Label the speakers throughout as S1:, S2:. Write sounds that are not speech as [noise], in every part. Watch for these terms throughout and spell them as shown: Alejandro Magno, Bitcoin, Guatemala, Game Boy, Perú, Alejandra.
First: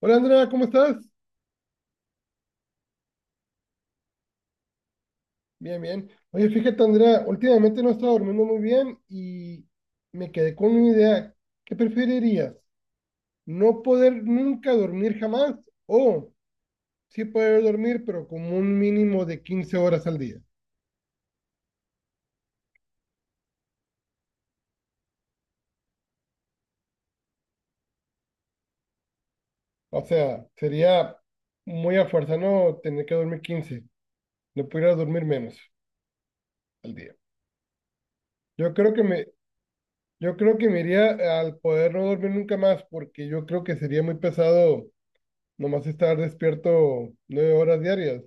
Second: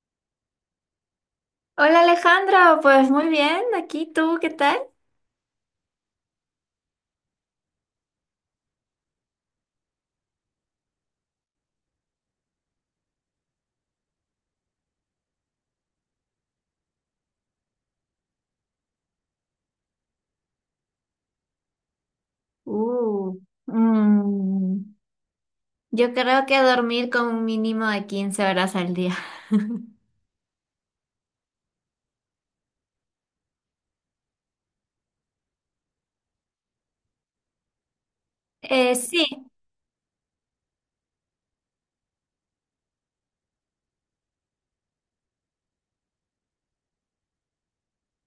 S1: Hola Andrea, ¿cómo estás?
S2: Hola Alejandra, pues muy bien, aquí tú, ¿qué tal?
S1: Bien, bien. Oye, fíjate Andrea, últimamente no he estado durmiendo muy bien y me quedé con una idea. ¿Qué preferirías? ¿No poder nunca dormir jamás o sí poder dormir pero como un mínimo de 15 horas al día?
S2: Uh, mm, yo creo que dormir con un mínimo de 15 horas al día.
S1: O sea, sería muy a fuerza no tener que dormir 15, no pudiera dormir menos al día. Yo creo que
S2: Sí.
S1: me, yo creo que me iría al poder no dormir nunca más porque yo creo que sería muy pesado. Nomás estar despierto 9 horas diarias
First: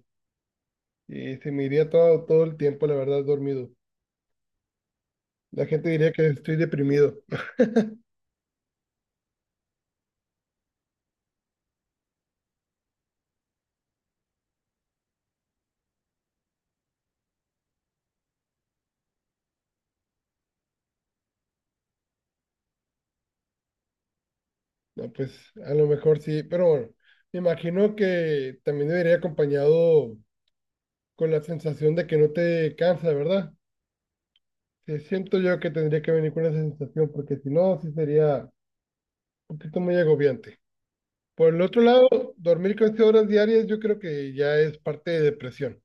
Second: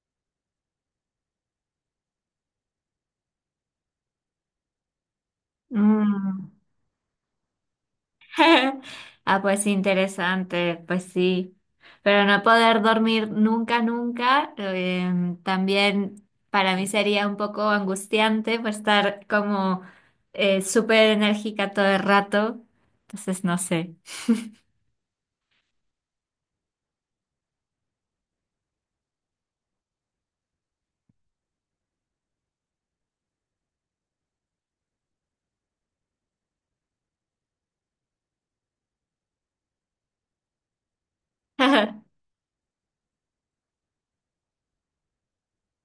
S1: y se me iría todo, todo el tiempo, la verdad, dormido. La gente diría que
S2: Mm.
S1: estoy deprimido.
S2: [laughs] Ah, pues interesante, pues sí. Pero no poder dormir nunca, nunca, también para mí sería un poco angustiante pues estar como súper enérgica todo el rato. Entonces, no sé.
S1: No, pues a lo mejor sí, pero bueno, me imagino que también debería acompañado con la sensación de que no te cansa, ¿verdad? Sí, siento yo que tendría que venir con esa sensación porque si no, sí sería un poquito muy agobiante. Por el otro lado,
S2: [laughs]
S1: dormir 15 horas diarias yo creo que ya es parte de depresión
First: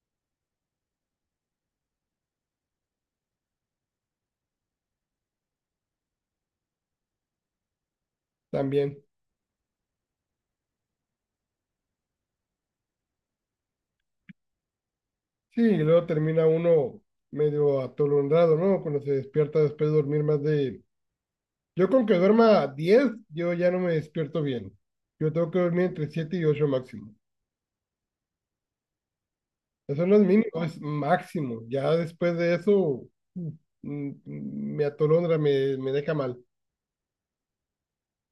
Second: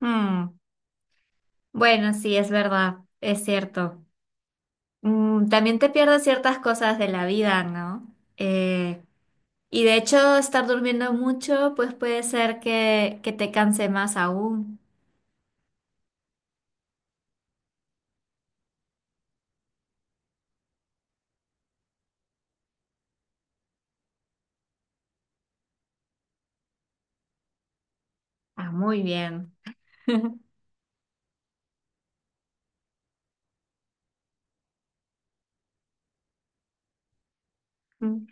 S2: Mm. Bueno, sí, es verdad, es cierto. También te pierdes ciertas cosas de la vida, ¿no?
S1: también.
S2: Y de hecho, estar durmiendo mucho, pues puede ser que te canse más aún.
S1: Sí, y luego termina uno medio atolondrado, ¿no? Cuando se despierta después de dormir más de... Yo con que duerma 10, yo ya no me despierto bien. Yo tengo que dormir entre 7 y 8 máximo.
S2: Ah, muy bien.
S1: Eso no es mínimo, es máximo. Ya después de eso, mm, me atolondra, me deja mal.
S2: Mm.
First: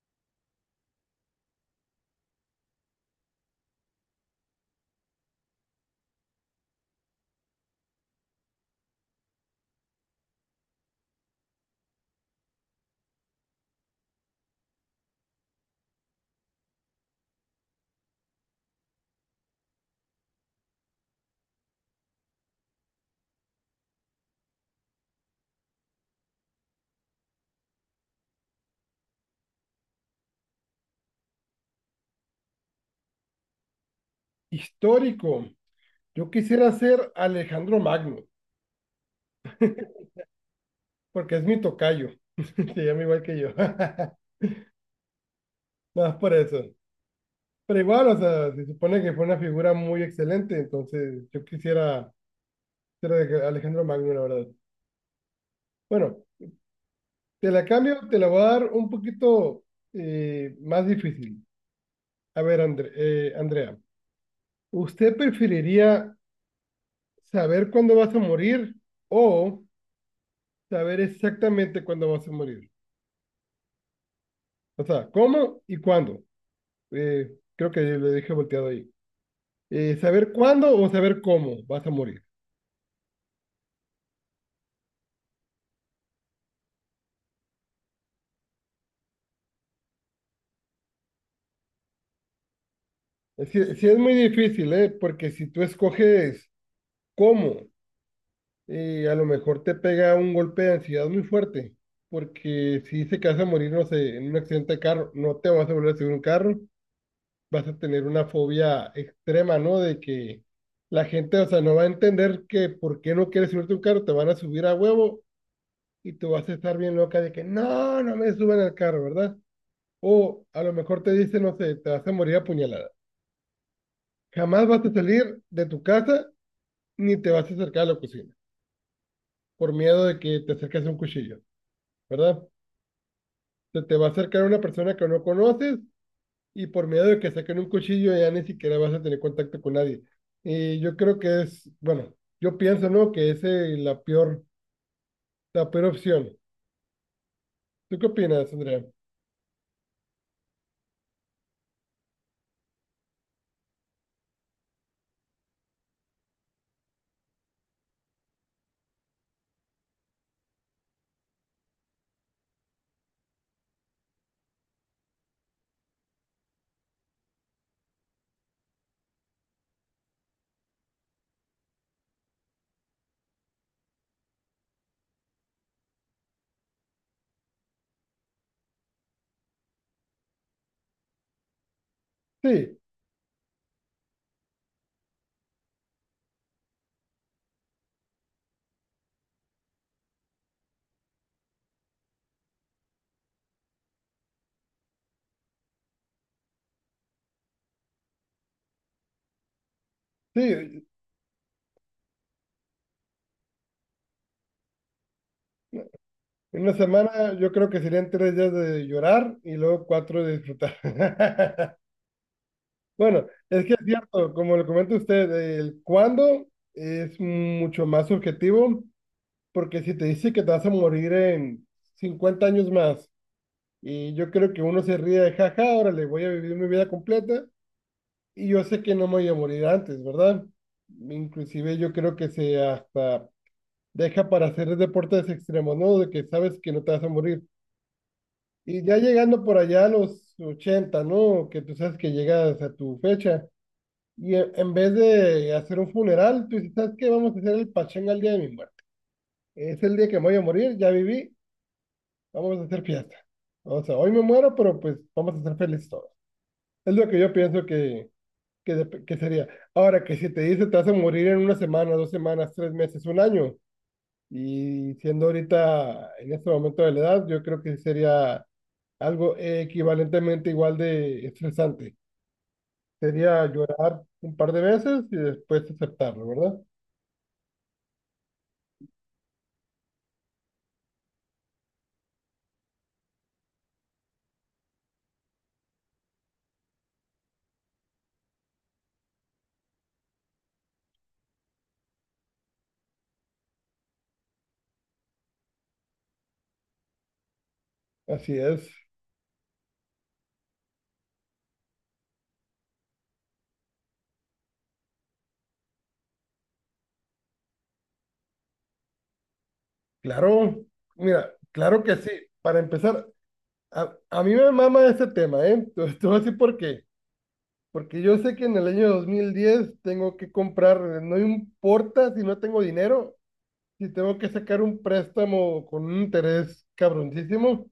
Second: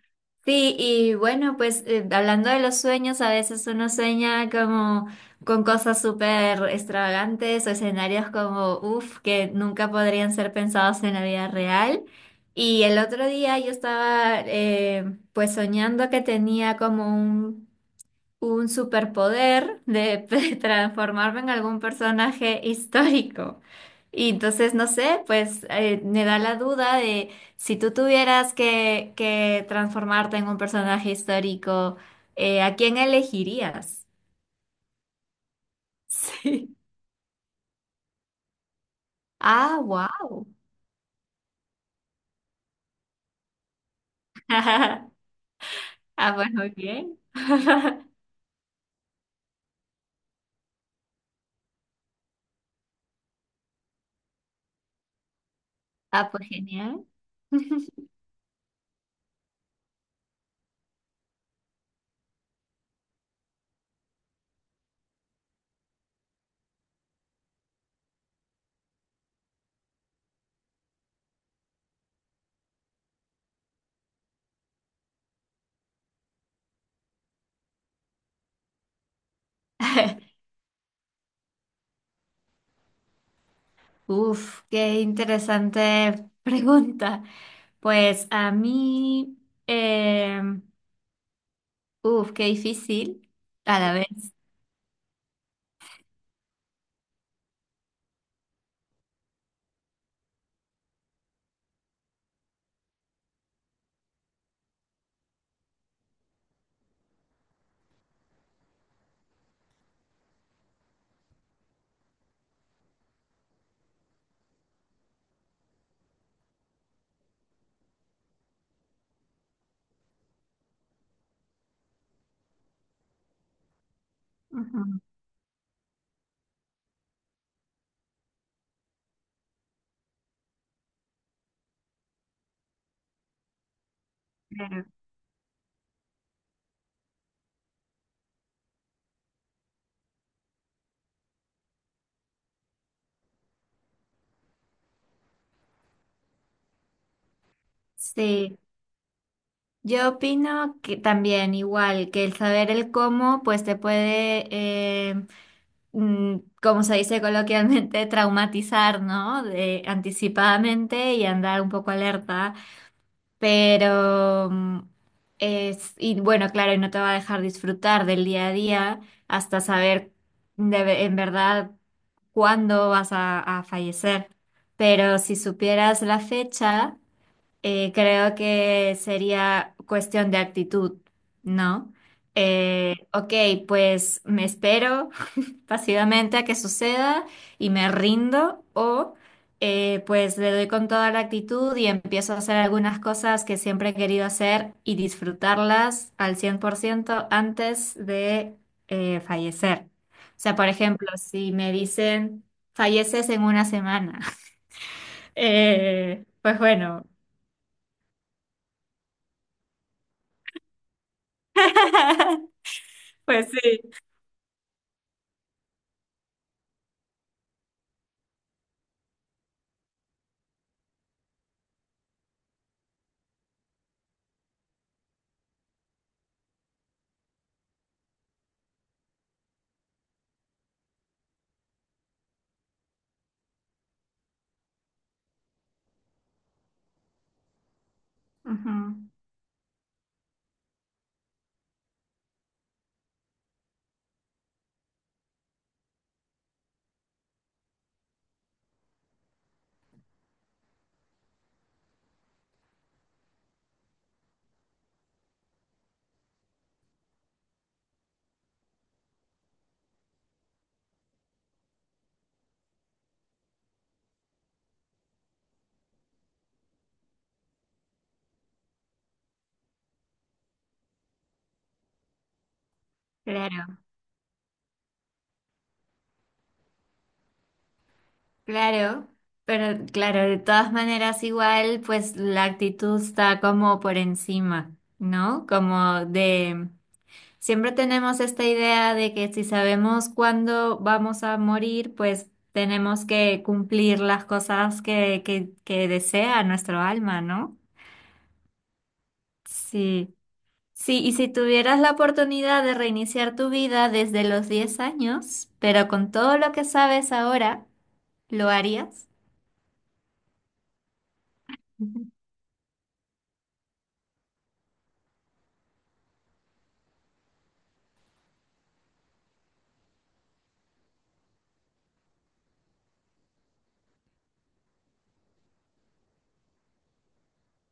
S2: Sí, y bueno, pues hablando de los sueños, a veces uno sueña como con cosas súper extravagantes o escenarios como, uff, que nunca podrían ser pensados en la vida real. Y el otro día yo estaba pues soñando que tenía como un superpoder de, [laughs] de transformarme en algún personaje histórico. Y entonces, no sé, pues me da la duda de si tú tuvieras que, transformarte en un personaje histórico, ¿a quién elegirías? [laughs]
S1: Histórico. Yo quisiera
S2: Sí.
S1: ser Alejandro Magno,
S2: Ah, wow.
S1: porque es mi tocayo. [laughs] Se llama igual que yo. [laughs] Nada
S2: [laughs]
S1: más
S2: Ah,
S1: por
S2: pues
S1: eso.
S2: muy bien.
S1: Pero igual, o sea, se supone que fue una figura muy excelente, entonces yo quisiera Alejandro Magno, la verdad. Bueno,
S2: Ah, pues genial.
S1: te la
S2: [laughs]
S1: cambio, te la voy a dar un poquito más difícil. A ver, Andrea, ¿usted preferiría saber cuándo vas a morir o saber exactamente cuándo vas a morir? O sea, ¿cómo y cuándo? Eh, creo que le dije volteado ahí. ¿Saber cuándo o saber cómo vas a morir?
S2: Uf, qué interesante pregunta. Pues a mí, em, uf, qué difícil
S1: Sí,
S2: a
S1: sí
S2: la
S1: es muy
S2: vez.
S1: difícil, ¿eh? Porque si tú escoges cómo a lo mejor te pega un golpe de ansiedad muy fuerte, porque si se que vas a morir, no sé, en un accidente de carro, no te vas a volver a subir un carro, vas a tener una fobia extrema, ¿no? De que la gente, o sea, no va a entender que por qué no quieres subirte un carro, te van a subir a huevo y tú vas a estar bien loca de que no, no me suban al carro, ¿verdad? O a lo mejor te dicen, no sé, te vas a morir apuñalada. Jamás vas
S2: Ujú,
S1: a salir de tu casa ni te vas a acercar a la cocina, por miedo de que te acerques a un cuchillo. ¿Verdad? Se te va a acercar una
S2: claro.
S1: persona que no conoces y por miedo de que saquen un cuchillo ya ni siquiera vas a tener contacto con nadie. Y yo creo que es, bueno, yo pienso, ¿no? Que esa es la peor opción. ¿Tú qué opinas,
S2: Sí,
S1: Andrea?
S2: yo opino que también igual que el saber el cómo, pues te puede, mm, como se dice coloquialmente, [laughs] traumatizar, ¿no? De, anticipadamente y andar un poco alerta. Pero es, y bueno, claro, y no te va a dejar disfrutar del día a día hasta saber de ve- en verdad cuándo vas a fallecer. Pero si supieras la fecha, creo que sería cuestión de actitud, ¿no?
S1: Sí,
S2: Ok, pues me espero pasivamente a que suceda y me rindo o pues le doy con toda la actitud y empiezo a hacer algunas cosas que siempre he querido hacer y disfrutarlas al 100% antes de fallecer. O sea, por
S1: sí.
S2: ejemplo, si me dicen falleces en una semana, [laughs] pues
S1: En una
S2: bueno,
S1: semana yo creo que serían tres días de llorar y luego cuatro de disfrutar. [laughs]
S2: [laughs]
S1: Bueno,
S2: pues
S1: es que es
S2: sí.
S1: cierto, como lo comenta usted, el cuándo es mucho más subjetivo. Porque si te dice que te vas a morir en 50 años más, y yo creo que uno se ríe de jaja, órale, voy a vivir mi vida completa, y yo sé que no me voy a morir antes, ¿verdad? Inclusive yo creo que se hasta deja para hacer deportes extremos, ¿no? De que sabes que no te vas a morir.
S2: Ujú,
S1: Y ya llegando por allá a los ochenta, ¿no? Que tú sabes que llegas a tu fecha, y en vez de hacer un funeral, tú dices, ¿sabes qué? Vamos a hacer el pachanga el día de mi muerte. Es el día que me voy a morir, ya viví, vamos a hacer fiesta. O sea, hoy me muero, pero pues vamos a ser felices todos. Es lo que yo pienso que sería. Ahora, que si te dice te vas a morir en una semana, dos semanas, tres meses, un año, y siendo ahorita en este momento de la edad, yo creo que sería algo equivalentemente igual de estresante. Sería
S2: claro.
S1: llorar un par de veces y después aceptarlo, ¿verdad?
S2: Claro, pero claro, de todas maneras igual, pues la actitud está como por encima, ¿no? Como de, siempre tenemos esta idea de que si sabemos cuándo vamos a morir, pues tenemos que cumplir las cosas que desea nuestro alma, ¿no?
S1: Así es.
S2: Sí. Sí, y si tuvieras la oportunidad de reiniciar tu vida desde los 10 años, pero con todo lo que sabes ahora, ¿lo harías?
S1: Claro, mira, claro que sí. Para empezar, a mí me mama este tema, ¿eh? [laughs] Te voy a decir por qué. Porque yo sé que en el año 2010 tengo que comprar, no importa si no tengo dinero, si tengo que sacar un préstamo con un interés cabroncísimo,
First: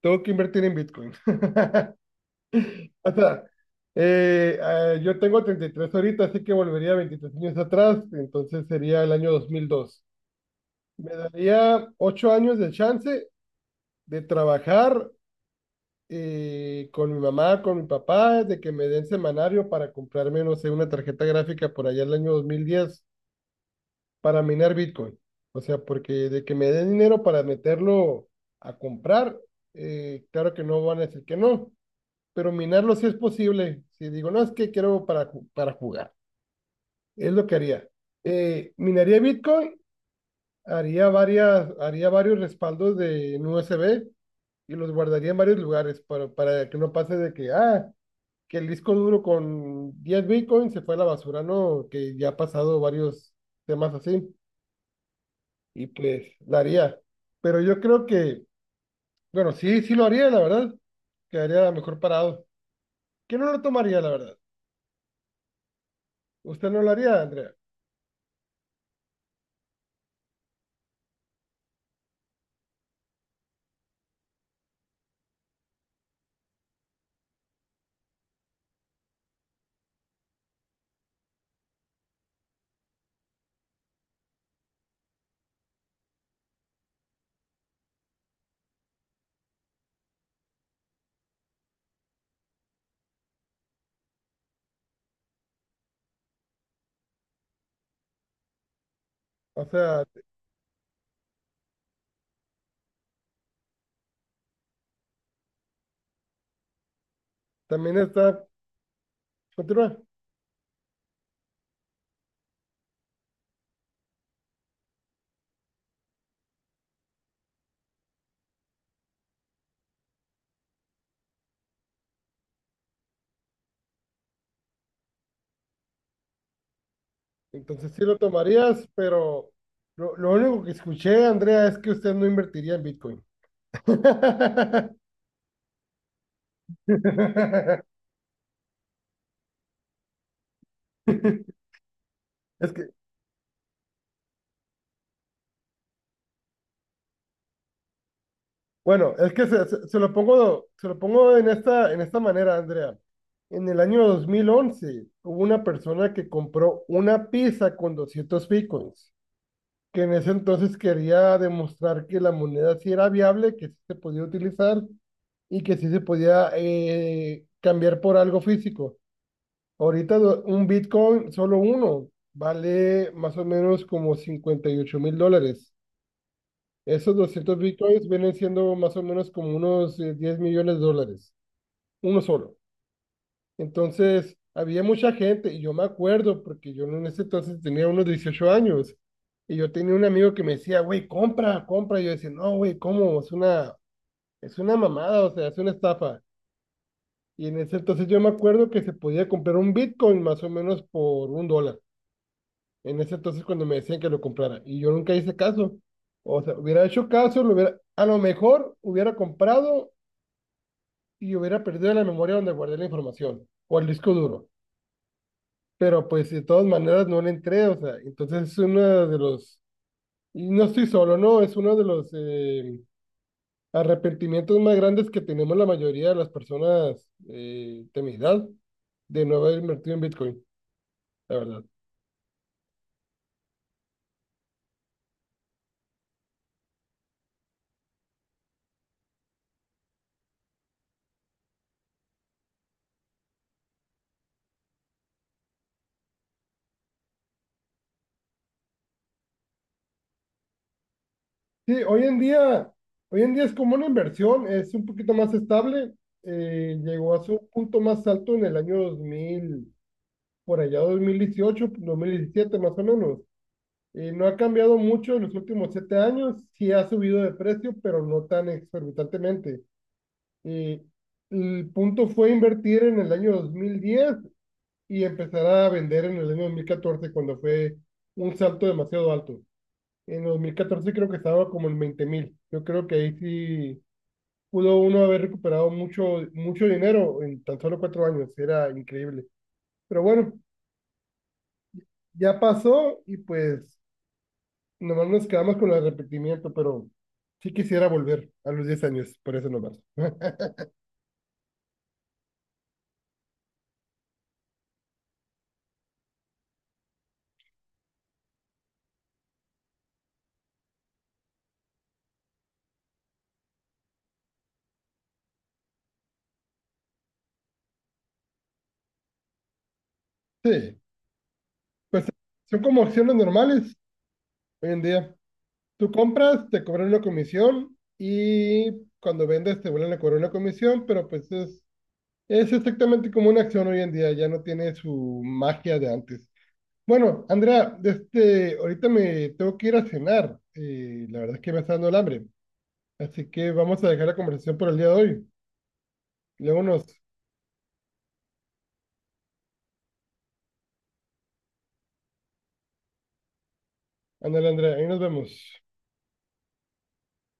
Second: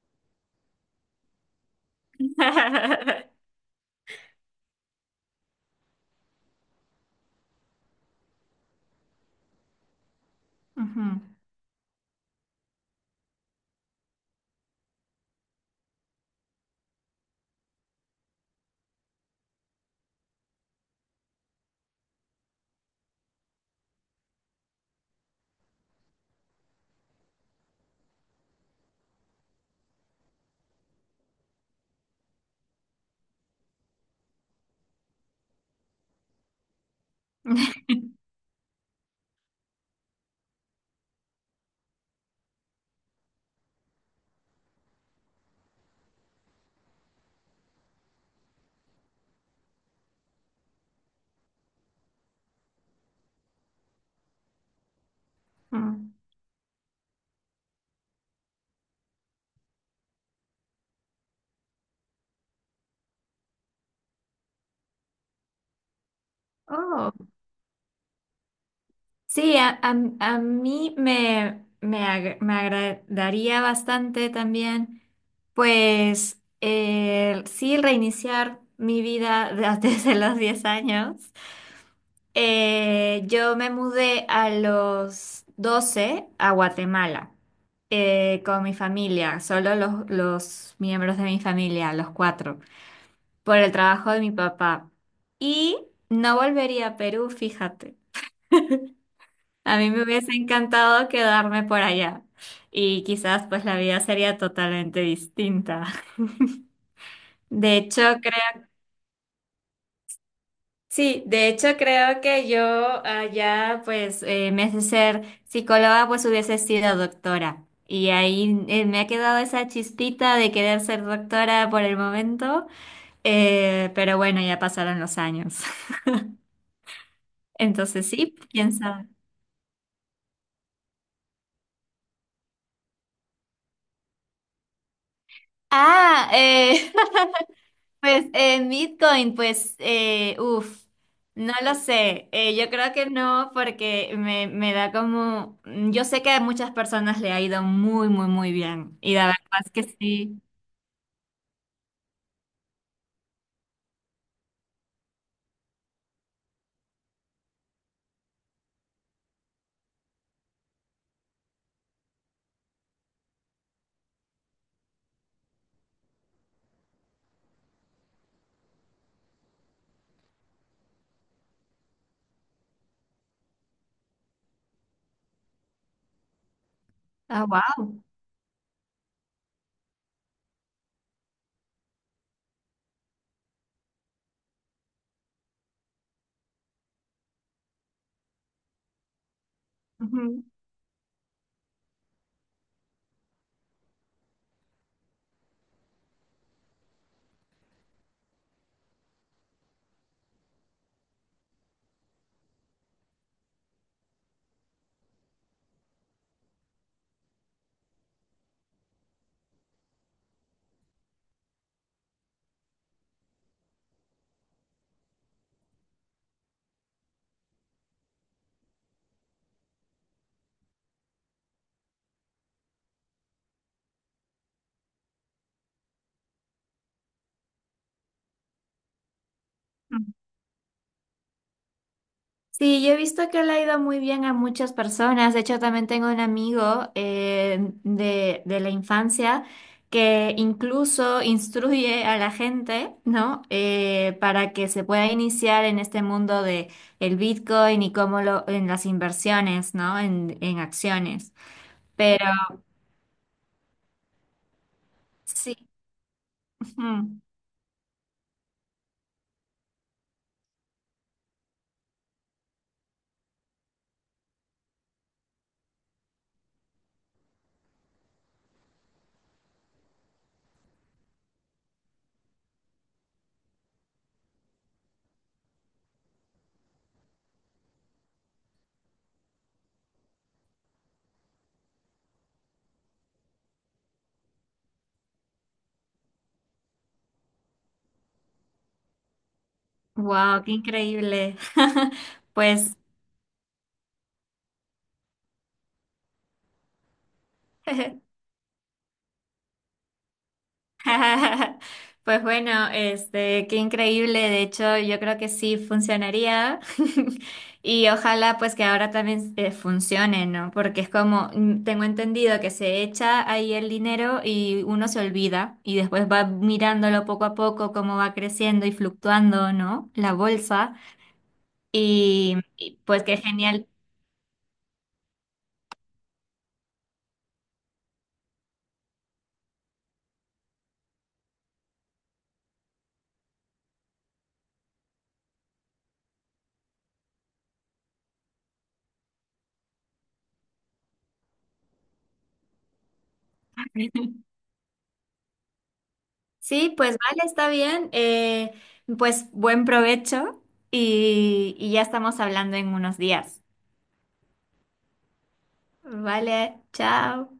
S1: tengo que invertir en Bitcoin. [laughs] O
S2: [laughs]
S1: sea, yo tengo 33 ahorita, así que volvería 23 años atrás, entonces sería el año 2002.
S2: Ujú,
S1: Me daría 8 años de chance de trabajar con mi mamá, con mi papá, de que me den semanario para comprarme, no sé, una tarjeta gráfica por allá el año 2010 para minar Bitcoin. O sea, porque de que me den dinero para meterlo a comprar, claro que no van a decir que no, pero minarlo sí es posible. Si digo, no, es que quiero para jugar, es lo que haría. Minaría Bitcoin, haría varios respaldos de en USB y los guardaría en varios lugares para que no pase de que, ah, que el disco duro con 10 Bitcoin se fue a la basura, ¿no? Que ya ha pasado varios temas así. Y
S2: ujú.
S1: pues la haría. Pero yo creo que, bueno, sí, sí lo haría, la verdad. Quedaría mejor parado. ¿Quién no lo tomaría, la verdad? Usted no lo
S2: Oh,
S1: haría, Andrea.
S2: sí, a mí me agradaría bastante también, pues sí, reiniciar mi vida [laughs] desde los 10 años. Yo me mudé a los 12 a Guatemala con mi familia, solo los miembros de mi familia, los cuatro, por el trabajo de mi papá. Y no volvería a Perú, fíjate.
S1: O
S2: A mí me
S1: sea,
S2: hubiese encantado quedarme por allá y quizás pues la vida sería totalmente distinta. [laughs] De
S1: también
S2: hecho,
S1: está,
S2: creo,
S1: continúa.
S2: sí, de hecho creo que yo allá pues en vez de ser psicóloga pues hubiese sido doctora. Y ahí me ha quedado esa chispita de querer ser doctora por el momento, pero bueno, ya pasaron los años. [laughs]
S1: Entonces sí
S2: Entonces
S1: lo
S2: sí, quién
S1: tomarías,
S2: sabe.
S1: pero lo único que escuché, Andrea, es que usted no invertiría en Bitcoin. [laughs]
S2: Ah, [laughs] pues en Bitcoin, pues, uff, no lo sé. Yo
S1: Es que,
S2: creo que no, porque me da como. Yo sé que a muchas personas le ha ido muy, muy, muy bien.
S1: bueno,
S2: Y la
S1: es
S2: verdad
S1: que
S2: es que sí.
S1: se lo pongo en en esta manera, Andrea. En el año 2011 hubo una persona que compró una pizza con 200 bitcoins, que en ese entonces quería demostrar que la moneda sí era viable, que sí se podía utilizar y que sí se podía cambiar por algo físico. Un bitcoin, solo uno, vale más o menos como $58,000. Esos
S2: Ah,
S1: doscientos
S2: wow.
S1: bitcoins vienen siendo más o menos como unos 10 millones de dólares, uno solo. Entonces, había mucha gente, y yo me acuerdo, porque yo en ese entonces tenía unos 18 años, y yo tenía un amigo que me decía, güey, compra, compra. Y yo decía, no, güey, ¿cómo? Es una mamada, o sea, es una estafa. Y en ese entonces yo me acuerdo que se podía comprar un bitcoin más o menos por un dólar. En ese entonces cuando me decían que lo comprara, y yo nunca hice caso. O sea, hubiera hecho caso, lo hubiera, a lo mejor hubiera comprado y hubiera perdido la memoria donde guardé la información o el disco duro. Pero pues de todas maneras no le entré, o sea, entonces es uno de los, y no estoy solo, no, es uno de los arrepentimientos más grandes que tenemos la mayoría de las personas de mi edad de no haber invertido en Bitcoin, la verdad.
S2: Sí, yo he visto que le ha ido muy bien a muchas personas. De hecho, también tengo un amigo de la infancia que incluso instruye a la gente, ¿no? Para que se pueda iniciar en este mundo de el Bitcoin y cómo lo, en las inversiones, ¿no? En acciones.
S1: Sí,
S2: Pero
S1: hoy en día es como una inversión, es un poquito más
S2: sí.
S1: estable, llegó a su punto más alto en el año 2000 por allá 2018, 2017 más o menos. No ha cambiado mucho en los últimos 7 años, sí ha subido de precio, pero no tan exorbitantemente. Eh, el punto fue invertir en el año 2010 y empezar a vender en el año 2014 cuando fue un salto demasiado alto. En 2014 creo que estaba como en 20,000. Yo creo que ahí sí pudo uno haber recuperado mucho, mucho dinero en tan solo 4 años. Era increíble. Pero bueno,
S2: Wow, qué increíble. [laughs]
S1: ya
S2: Pues
S1: pasó y pues nomás nos quedamos con el arrepentimiento, pero sí quisiera
S2: [laughs]
S1: volver a los 10 años, por eso nomás. [laughs]
S2: [laughs] pues bueno, este, qué increíble. De hecho, yo creo que sí funcionaría. [laughs] Y ojalá pues que ahora también funcione, ¿no? Porque es como, tengo entendido que se echa ahí el dinero y uno se olvida y después va mirándolo poco a poco cómo va creciendo y fluctuando, ¿no? La bolsa.
S1: Sí, pues
S2: Y,
S1: son
S2: y,
S1: como
S2: pues
S1: acciones
S2: qué genial.
S1: normales hoy en día. Tú compras, te cobran una comisión y cuando vendes te vuelven a cobrar una comisión, pero pues es exactamente como una acción hoy en día, ya no tiene su magia de antes. Bueno, Andrea, este, ahorita me tengo que ir a cenar y la verdad es que me está dando el hambre, así que vamos a dejar la
S2: [laughs]
S1: conversación por el día de hoy. Luego
S2: Sí,
S1: nos.
S2: pues vale, está bien. Pues buen provecho y ya estamos hablando en unos días.
S1: Ándale, Andrea, ahí nos vemos.
S2: Vale, chao.